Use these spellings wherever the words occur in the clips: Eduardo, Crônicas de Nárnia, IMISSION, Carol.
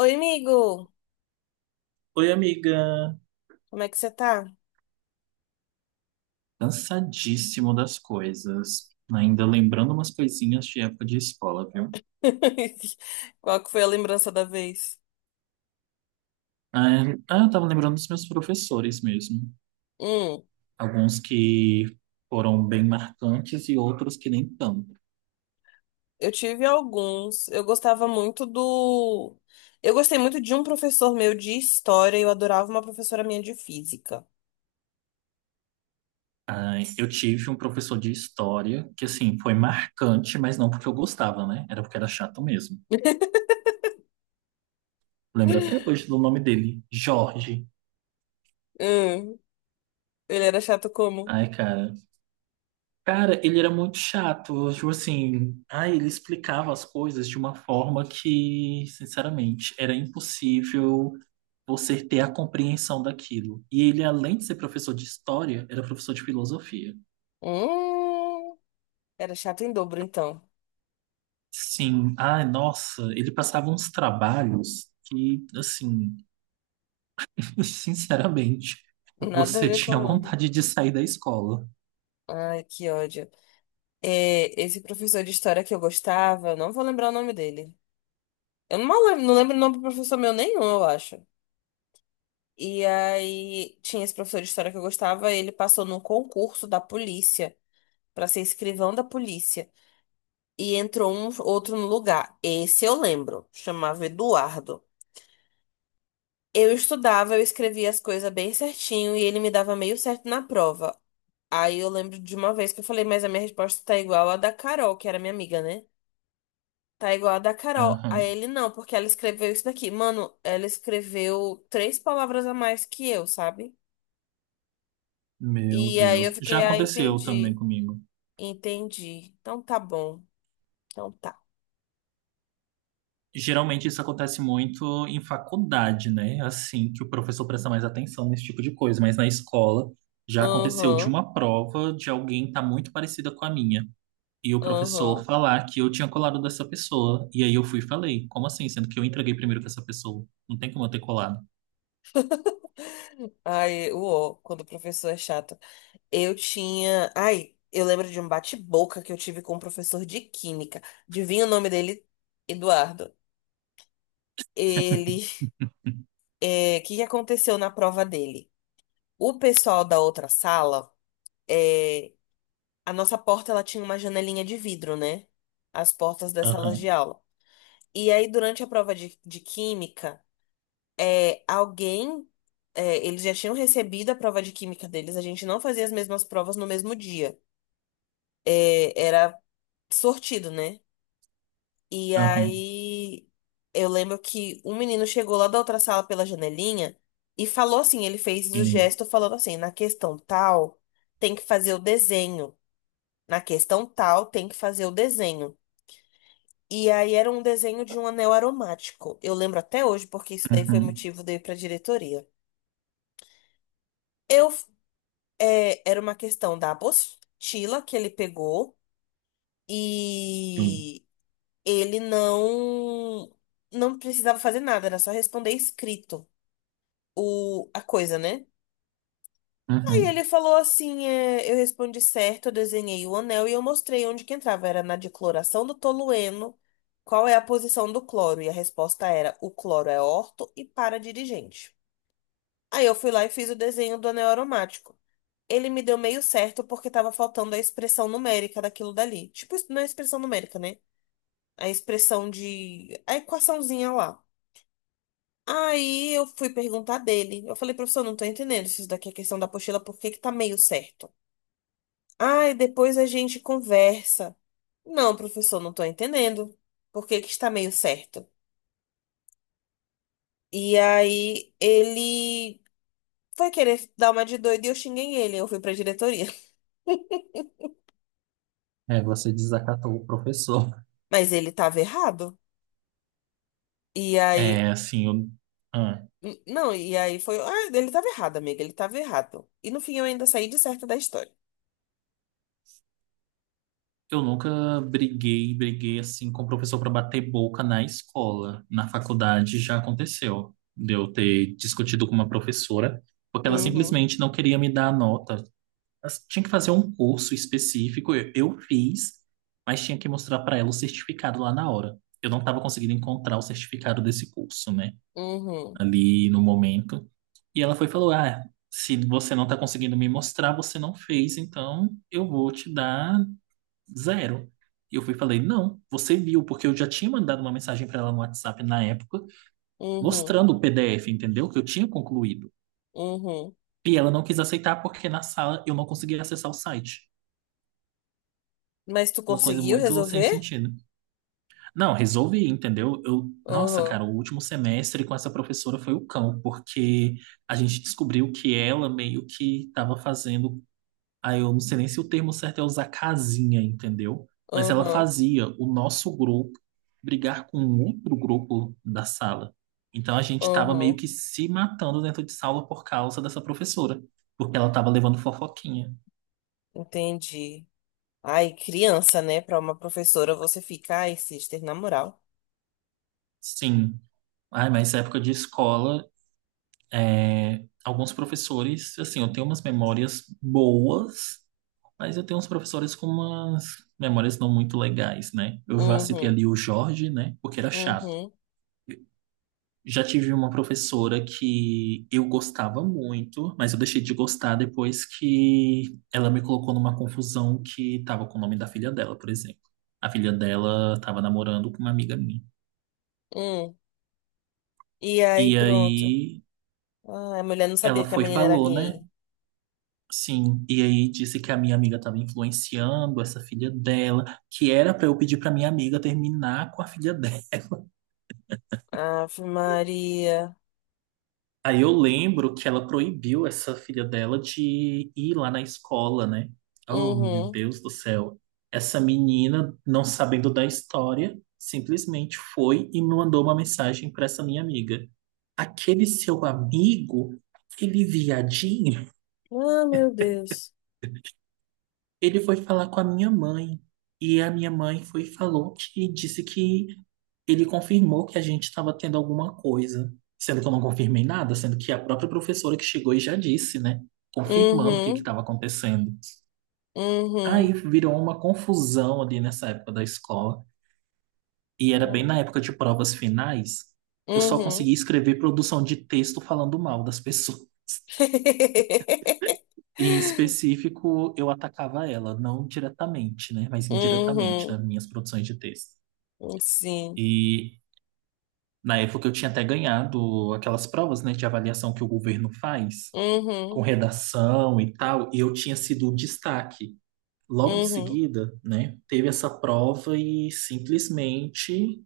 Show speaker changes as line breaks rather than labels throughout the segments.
Oi, amigo!
Oi, amiga.
Como é que você tá?
Cansadíssimo das coisas. Ainda lembrando umas coisinhas de época de escola, viu?
Qual que foi a lembrança da vez?
Eu tava lembrando dos meus professores mesmo.
Hum,
Alguns que foram bem marcantes e outros que nem tanto.
eu tive alguns. Eu gostava muito do. Eu gostei muito de um professor meu de história e eu adorava uma professora minha de física.
Ah, eu tive um professor de história que, assim, foi marcante, mas não porque eu gostava, né? Era porque era chato mesmo. Lembro até hoje do nome dele, Jorge.
Hum, ele era chato como?
Ai, cara. Cara, ele era muito chato, tipo assim, ele explicava as coisas de uma forma que, sinceramente, era impossível você ter a compreensão daquilo. E ele, além de ser professor de história, era professor de filosofia.
Hum, era chato em dobro, então.
Sim, ai, nossa, ele passava uns trabalhos que, assim, sinceramente,
Nada a
você
ver com
tinha
o nome.
vontade de sair da escola.
Ai, que ódio. É, esse professor de história que eu gostava, não vou lembrar o nome dele. Eu não lembro, não lembro o nome do professor meu nenhum, eu acho. E aí tinha esse professor de história que eu gostava, ele passou num concurso da polícia pra ser escrivão da polícia e entrou um outro no lugar. Esse eu lembro, chamava Eduardo. Eu estudava, eu escrevia as coisas bem certinho e ele me dava meio certo na prova. Aí eu lembro de uma vez que eu falei, mas a minha resposta tá igual à da Carol, que era minha amiga, né? Tá igual a da Carol.
Aham.
Aí ele não, porque ela escreveu isso daqui. Mano, ela escreveu três palavras a mais que eu, sabe?
Meu
E aí eu
Deus, já
fiquei, ah,
aconteceu também
entendi.
comigo.
Entendi. Então tá bom. Então tá.
Geralmente isso acontece muito em faculdade, né? Assim, que o professor presta mais atenção nesse tipo de coisa, mas na escola já aconteceu de
Aham,
uma prova de alguém estar muito parecida com a minha. E o professor
aham.
falar que eu tinha colado dessa pessoa. E aí eu fui e falei, como assim? Sendo que eu entreguei primeiro que essa pessoa. Não tem como eu ter colado.
Ai, uó, quando o professor é chato. Eu tinha. Ai, eu lembro de um bate-boca que eu tive com um professor de química. Adivinha o nome dele? Eduardo. Ele. O que que aconteceu na prova dele? O pessoal da outra sala. é, A nossa porta ela tinha uma janelinha de vidro, né? As portas das salas de
Aham,
aula. E aí, durante a prova de química. Alguém, eles já tinham recebido a prova de química deles, a gente não fazia as mesmas provas no mesmo dia. É, era sortido, né? E
aham,
aí eu lembro que um menino chegou lá da outra sala pela janelinha e falou assim, ele fez o
sim,
gesto falando assim, na questão tal, tem que fazer o desenho. Na questão tal, tem que fazer o desenho. E aí era um desenho de um anel aromático. Eu lembro até hoje, porque isso daí foi
uhum,
motivo de eu ir pra diretoria. Eu era uma questão da apostila que ele pegou
sim,
e ele não precisava fazer nada, era só responder escrito a coisa, né? Aí
uhum.
ele falou assim, eu respondi certo, eu desenhei o anel e eu mostrei onde que entrava, era na decloração do tolueno, qual é a posição do cloro, e a resposta era, o cloro é orto e para dirigente. Aí eu fui lá e fiz o desenho do anel aromático. Ele me deu meio certo porque tava faltando a expressão numérica daquilo dali. Tipo, não é expressão numérica, né? A expressão de... A equaçãozinha lá. Aí eu fui perguntar dele. Eu falei, professor, não tô entendendo se isso daqui é questão da apostila, por que que tá meio certo? Ah, e depois a gente conversa. Não, professor, não tô entendendo. Por que que está meio certo? E aí ele foi querer dar uma de doido e eu xinguei ele. Eu fui pra diretoria.
É, você desacatou o professor.
Mas ele tava errado. E aí
É, assim, eu... ah.
N- Não, e aí foi. Ah, ele tava errado, amiga, ele tava errado. E no fim eu ainda saí de certa da história.
Eu nunca briguei, briguei assim com o professor para bater boca na escola. Na faculdade já aconteceu de eu ter discutido com uma professora, porque ela
Uhum,
simplesmente não queria me dar a nota. Ela tinha que fazer um curso específico, eu fiz, mas tinha que mostrar para ela o certificado lá na hora. Eu não estava conseguindo encontrar o certificado desse curso, né,
uhum,
ali no momento. E ela foi e falou: Ah, se você não está conseguindo me mostrar, você não fez, então eu vou te dar zero. E eu fui e falei, não, você viu, porque eu já tinha mandado uma mensagem para ela no WhatsApp na época,
uhum,
mostrando o PDF, entendeu? Que eu tinha concluído.
uhum.
E ela não quis aceitar porque na sala eu não conseguia acessar o site.
Mas tu
Uma coisa
conseguiu
muito sem
resolver?
sentido. Não, resolvi, entendeu? Eu, nossa,
Uhum,
cara, o último semestre com essa professora foi o cão, porque a gente descobriu que ela meio que estava fazendo. Aí eu não sei nem se o termo certo é usar casinha, entendeu? Mas ela
uhum,
fazia o nosso grupo brigar com um outro grupo da sala. Então a gente estava meio
uhum.
que se matando dentro de sala por causa dessa professora, porque ela estava levando fofoquinha.
Entendi. Ai, criança, né? Pra uma professora você fica, ai, sister, na moral.
Sim. Ai, mas época de escola, alguns professores, assim, eu tenho umas memórias boas, mas eu tenho uns professores com umas memórias não muito legais, né? Eu já citei
Uhum,
ali o Jorge, né? Porque era chato.
uhum,
Já tive uma professora que eu gostava muito, mas eu deixei de gostar depois que ela me colocou numa confusão que estava com o nome da filha dela, por exemplo. A filha dela estava namorando com uma amiga minha.
uhum. E aí,
E
pronto.
aí
Ai, a mulher não
ela
sabia que a
foi e
menina era
falou, né?
gay.
Sim, e aí disse que a minha amiga estava influenciando essa filha dela, que era para eu pedir para minha amiga terminar com a filha dela.
Ave Maria.
Aí eu lembro que ela proibiu essa filha dela de ir lá na escola, né? Oh, meu
Uhum.
Deus do céu. Essa menina, não sabendo da história, simplesmente foi e me mandou uma mensagem para essa minha amiga. Aquele seu amigo, aquele viadinho.
Ah, meu Deus.
Ele foi falar com a minha mãe e a minha mãe foi e falou que disse que ele confirmou que a gente estava tendo alguma coisa, sendo que eu não confirmei nada, sendo que a própria professora que chegou e já disse, né, confirmando o que que
Uhum.
estava acontecendo. Aí
Uhum.
virou uma confusão ali nessa época da escola e era bem
Uhum.
na época de provas finais. Eu só conseguia escrever produção de texto falando mal das pessoas. Em específico, eu atacava ela, não diretamente, né, mas indiretamente
Uhum.
nas minhas produções de texto.
Uhum. Sim.
E na época eu tinha até ganhado aquelas provas, né, de avaliação que o governo faz, com
Uhum.
redação e tal, e eu tinha sido o destaque. Logo em
Uhum.
seguida, né, teve essa prova e simplesmente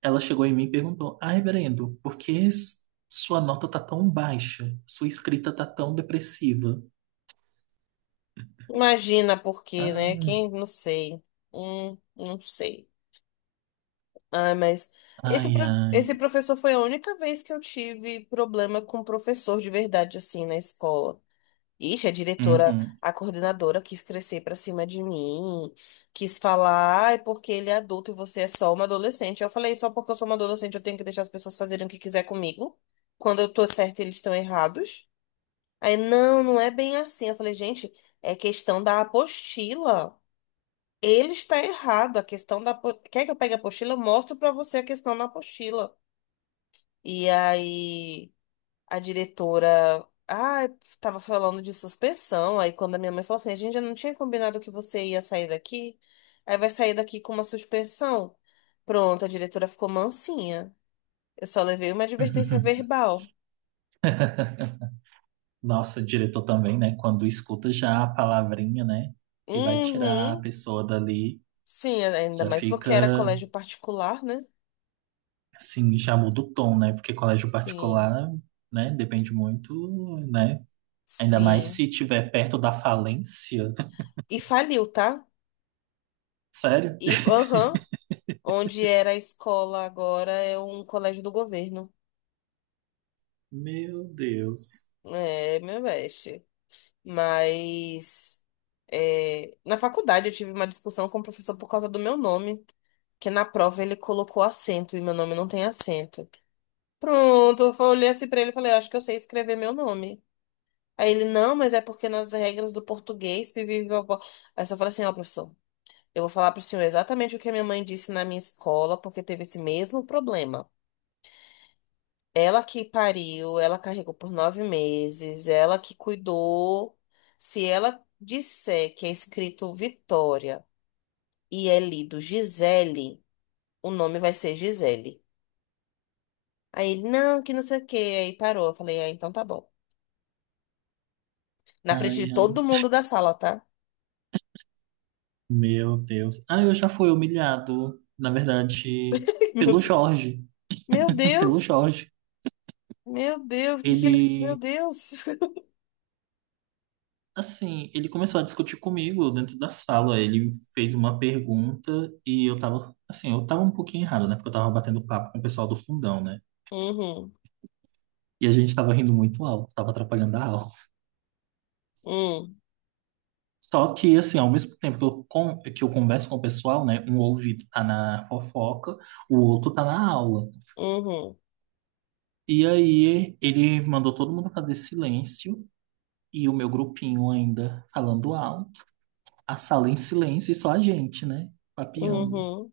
ela chegou em mim e perguntou: Ah, reverendo, sua nota tá tão baixa? Sua escrita tá tão depressiva?
Imagina por quê, né?
Ah,
Quem, não sei. Não sei. Ah, mas
ai,
esse
ai.
professor foi a única vez que eu tive problema com professor de verdade, assim, na escola. Ixi, a diretora,
Uhum.
a coordenadora quis crescer pra cima de mim, quis falar, ah, é porque ele é adulto e você é só uma adolescente. Eu falei, só porque eu sou uma adolescente eu tenho que deixar as pessoas fazerem o que quiser comigo. Quando eu tô certa, eles estão errados. Aí, não, não é bem assim. Eu falei, gente, é questão da apostila. Ele está errado. A questão da. Apo- Quer que eu pegue a apostila? Eu mostro pra você a questão na apostila. E aí a diretora, ah, tava falando de suspensão. Aí quando a minha mãe falou assim, a gente já não tinha combinado que você ia sair daqui, aí vai sair daqui com uma suspensão. Pronto, a diretora ficou mansinha. Eu só levei uma advertência verbal.
Nossa, diretor também, né? Quando escuta já a palavrinha, né? Que vai tirar a
Uhum.
pessoa dali,
Sim, ainda
já
mais porque era
fica,
colégio particular, né?
assim, já muda o tom, né? Porque colégio
Sim,
particular, né? Depende muito, né? Ainda mais
sim.
se tiver perto da falência.
E faliu, tá?
Sério?
E, aham, onde era a escola agora é um colégio do governo.
Meu Deus.
É, meu best. Mas na faculdade eu tive uma discussão com o professor por causa do meu nome, que na prova ele colocou acento e meu nome não tem acento. Pronto, olhei assim pra ele e falei, acho que eu sei escrever meu nome. Aí ele, não, mas é porque nas regras do português, pipi, pipopó. Aí eu só falei assim, ó, professor, eu vou falar pro senhor exatamente o que a minha mãe disse na minha escola, porque teve esse mesmo problema. Ela que pariu, ela carregou por 9 meses, ela que cuidou. Se ela disser que é escrito Vitória e é lido Gisele, o nome vai ser Gisele. Aí ele, não, que não sei o quê. Aí parou. Eu falei, ah, então tá bom. Na frente de
Ai, ai,
todo mundo da sala, tá?
meu Deus. Ah, eu já fui humilhado, na verdade,
Meu
pelo
Deus.
Jorge.
Meu
Pelo
Deus.
Jorge.
Meu Deus, o que que ele. Meu
Ele.
Deus.
Assim, ele começou a discutir comigo dentro da sala. Ele fez uma pergunta e eu tava, assim, eu tava um pouquinho errado, né? Porque eu tava batendo papo com o pessoal do fundão, né?
Uhum,
E a gente tava rindo muito alto, tava atrapalhando a aula.
uhum,
Só que, assim, ao mesmo tempo que que eu converso com o pessoal, né? Um ouvido tá na fofoca, o outro tá na aula.
uhum,
E aí ele mandou todo mundo fazer silêncio e o meu grupinho ainda falando alto, a sala em silêncio e só a gente, né? Papeando.
uhum,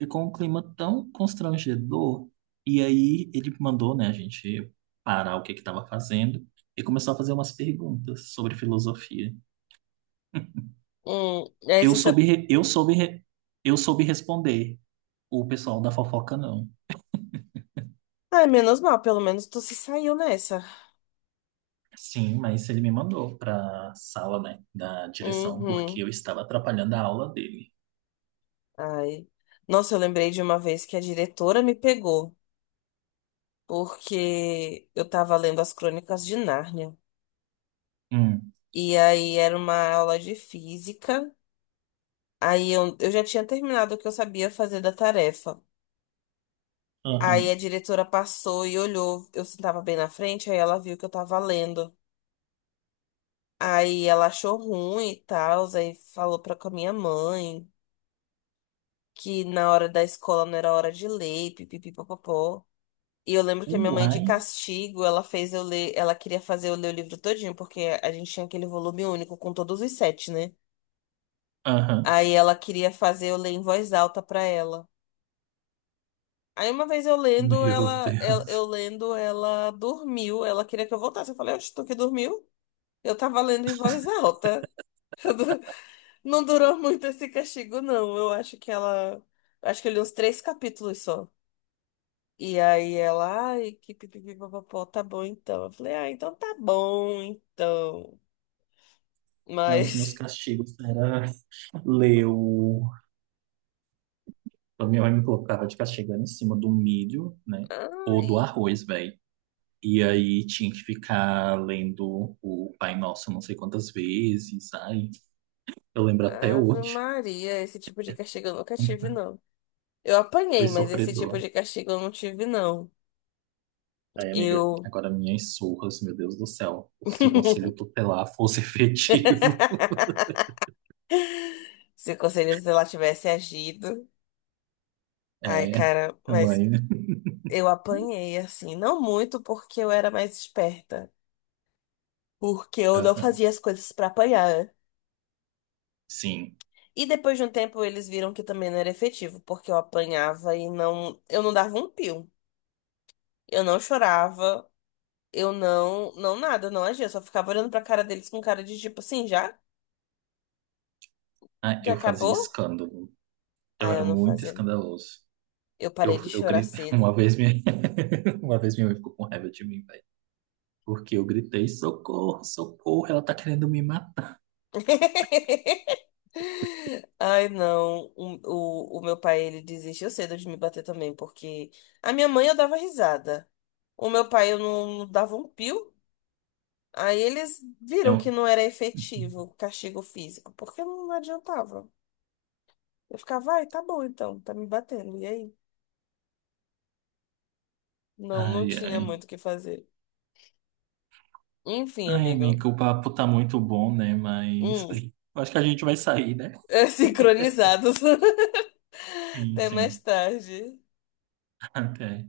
Ficou um clima tão constrangedor. E aí ele mandou, né, a gente parar o que que estava fazendo e começou a fazer umas perguntas sobre filosofia.
uhum. Aí
Eu
você sabe.
soube, re- eu soube, re- eu soube responder. O pessoal da fofoca não.
Ai, menos mal, pelo menos tu se saiu nessa.
Sim, mas ele me mandou para sala, né, da direção porque eu
Uhum.
estava atrapalhando a aula dele.
Ai. Nossa, eu lembrei de uma vez que a diretora me pegou, porque eu tava lendo as Crônicas de Nárnia.
Hum.
E aí era uma aula de física. Aí eu já tinha terminado o que eu sabia fazer da tarefa. Aí a
Aham.
diretora passou e olhou. Eu sentava bem na frente, aí ela viu que eu tava lendo. Aí ela achou ruim e tal, aí falou pra com a minha mãe que na hora da escola não era hora de ler, pipipi. E eu lembro que a minha mãe, de
Uai.
castigo, ela fez eu ler, ela queria fazer eu ler o livro todinho, porque a gente tinha aquele volume único com todos os sete, né?
Aham.
Aí ela queria fazer eu ler em voz alta pra ela. Aí uma vez eu lendo,
Meu
ela, eu,
Deus.
eu lendo, ela dormiu, ela queria que eu voltasse. Eu falei, oxe, tu que dormiu? Eu tava lendo em voz alta. Não durou muito esse castigo, não. Eu acho que ela, acho que eu li uns três capítulos só. E aí ela, ai, que pipipi, papapó, tá bom então. Eu falei, ah, então tá bom então.
Não, os meus
Mas,
castigos era leu. A minha mãe me colocava de castigando em cima do milho, né? Ou do
ai,
arroz, velho. E aí tinha que ficar lendo o Pai Nosso não sei quantas vezes. Ai, eu lembro até
Ave
hoje.
Maria, esse tipo de castigo eu nunca tive, não. Eu
Foi
apanhei, mas esse tipo
sofredor.
de castigo eu não tive, não.
Aí, amiga,
Eu.
agora minhas surras, meu Deus do céu. Se o conselho tutelar fosse efetivo.
Se o conselheiro sei lá tivesse agido. Ai,
É,
cara,
a
mas
mãe. Né?
eu apanhei, assim. Não muito porque eu era mais esperta. Porque eu não
Aham.
fazia as coisas pra apanhar.
Sim.
E depois de um tempo eles viram que também não era efetivo, porque eu apanhava e não, eu não dava um pio. Eu não chorava, eu não, não nada, eu não agia, eu só ficava olhando pra cara deles com cara de tipo assim, já?
Ah,
Já
eu fazia
acabou?
escândalo. Eu
Aí
era
eu não
muito
fazia.
escandaloso.
Eu
Eu,
parei de
eu,
chorar
gri-
cedo.
uma vez minha, uma vez minha mãe ficou com raiva de mim, velho. Porque eu gritei, socorro, socorro, ela tá querendo me matar.
Ai, não. O meu pai, ele desistiu cedo de me bater também, porque a minha mãe eu dava risada. O meu pai eu não dava um pio. Aí eles viram que
Eu-
não era efetivo o castigo físico, porque não adiantava. Eu ficava, ai, tá bom então, tá me batendo. E aí? Não, não
ai,
tinha muito o
ai.
que fazer. Enfim,
Ai,
amigo.
amigo, o papo tá muito bom, né? Mas
Hum,
acho que a gente vai sair, né?
sincronizados.
Sim,
Até mais
sim.
tarde.
Até.